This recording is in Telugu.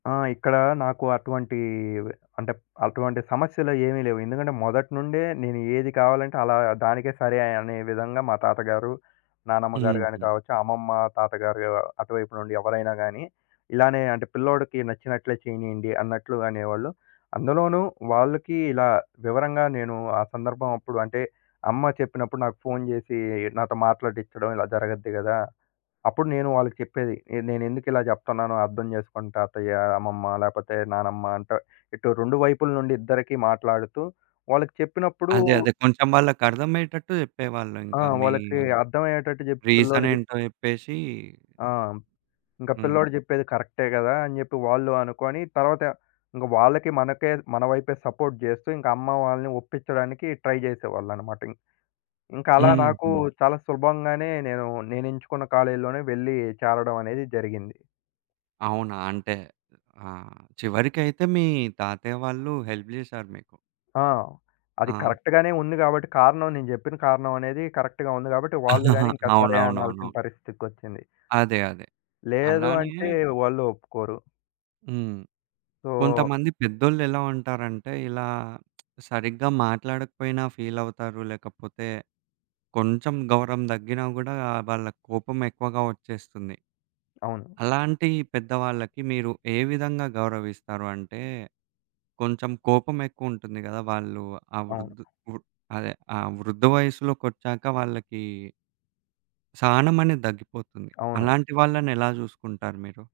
ఆ! ఇక్కడ నాకు అటువంటీ వే అంటే అటువంటి సమస్యలయేవి లేవు. ఎందుకంటే మొదటి నుండే నేను ఏది కావాలంటే అలా దానికే సరే అనే విధంగా మా తాతగారు, నానమ్మగారు గాని హుహు. కావచ్చు, అమ్మమ్మ తాతగారు యవ్ అటువైపు నుండి ఎవ్వరైనా గానీ, ఇలానే అంటే పిల్లోడికి నచ్చినట్లే చేయనీయండి అన్నట్లు అనేవాళ్ళు. అందులోనూ వాళ్ళకి ఇలా వివరంగా నేను ఆ సందర్భమాప్పుడు అంటే, అమ్మ చెప్పినప్పుడు నాకు ఫోను జేసి నాతో మాట్లాడిచ్చడం ఇలా జరగద్ది గదా! అప్పుడు నేను వాళ్ళకి చెప్పేది ఈడ నేనెందుకు ఇలా జెప్తన్నానో అర్థం జేసుకోండి తాతయ్య, అమ్మమ్మ లేకపోతే నానమ్మ అంటా. ఇటు 2 వైపుల నుండి ఇద్దరికీ మాట్లాడుతూ వాళ్ళకి చెప్పినప్పుడు అదే అదే కొంచెం వాళ్ళకర్థమయ్యేటట్టు ఆ! జెప్పేవాళ్ళింక మీ వాళ్ళకి అర్థమయ్యేటట్టు జెప్ పిల్లోడుకి రీజనేంటో జెప్పేసీ ఆ! ఇంక హ్మ్. పిల్లోడు జెప్పేది కరెక్టే గదా! అని జెప్పి వాళ్ళు అనుకోని తరవాత ఇంగ వాళ్ళకి మనకే మన వైపే సపోర్ట్ జేస్తూ, ఇంక అమ్మ వాళ్ళని ఒప్పిచ్చడానికి ట్రై జేసేవాళ్ళన‌మాట ఇం ఇంక అలా నాకు హుహు. చాలా సులభంగానే నేను నేనెంచుకున్న కాలేజ్‌లోనే వెళ్లి చేరడమనేది జరిగింది. అవునా? అంటే ఆహ్, చివ్వరికైతే మీ తాతయ్య వాళ్ళు హెల్ప్ జేశారు మీకు. ఆ! అది ఆ! కరెక్ట్‌గానే ఉంది గాబట్టి, కారణం నేను జెప్పిన కారణమనేది కరెక్ట్‌గా ఉంది. గాబట్టి, వాళ్ళు గాని ఇంకా సరే అవునవునవును. అనాల్సిన పరిస్థితోచ్చింది. అదే. అదే. లేదు అలానే అంటే వాళ్ళు ఒప్పుకోరు. హ్మ్. సో కొంతమంది పెద్దోళ్లెలా ఉంటారంటే ఇలా సరిగ్గా మాట్లాడకపోయినా ఫీలవుతారు లేకపోతే కొంచెం గౌరవం దగ్గినా గూడా వాళ్ళకి కోపమెక్కువగా ఒచ్చేస్తుంది. అవును. అలాంటి పెద్దవాళ్ళకి మీరు ఏ విధంగా గౌరవిస్తారు? అంటే కొంచెం కోపమెక్కువుంటుంది గదా! వాళ్ళు ఆ అవును. వృధ్ వృ అదే ఆ వృద్ధ వయస్సులోకొచ్చాక వాళ్ళకి... సహనమనేది దగ్గిపోతుంది. అవును. అలాంటి వాళ్ళనెలా జూసుకుంటారు మీరు?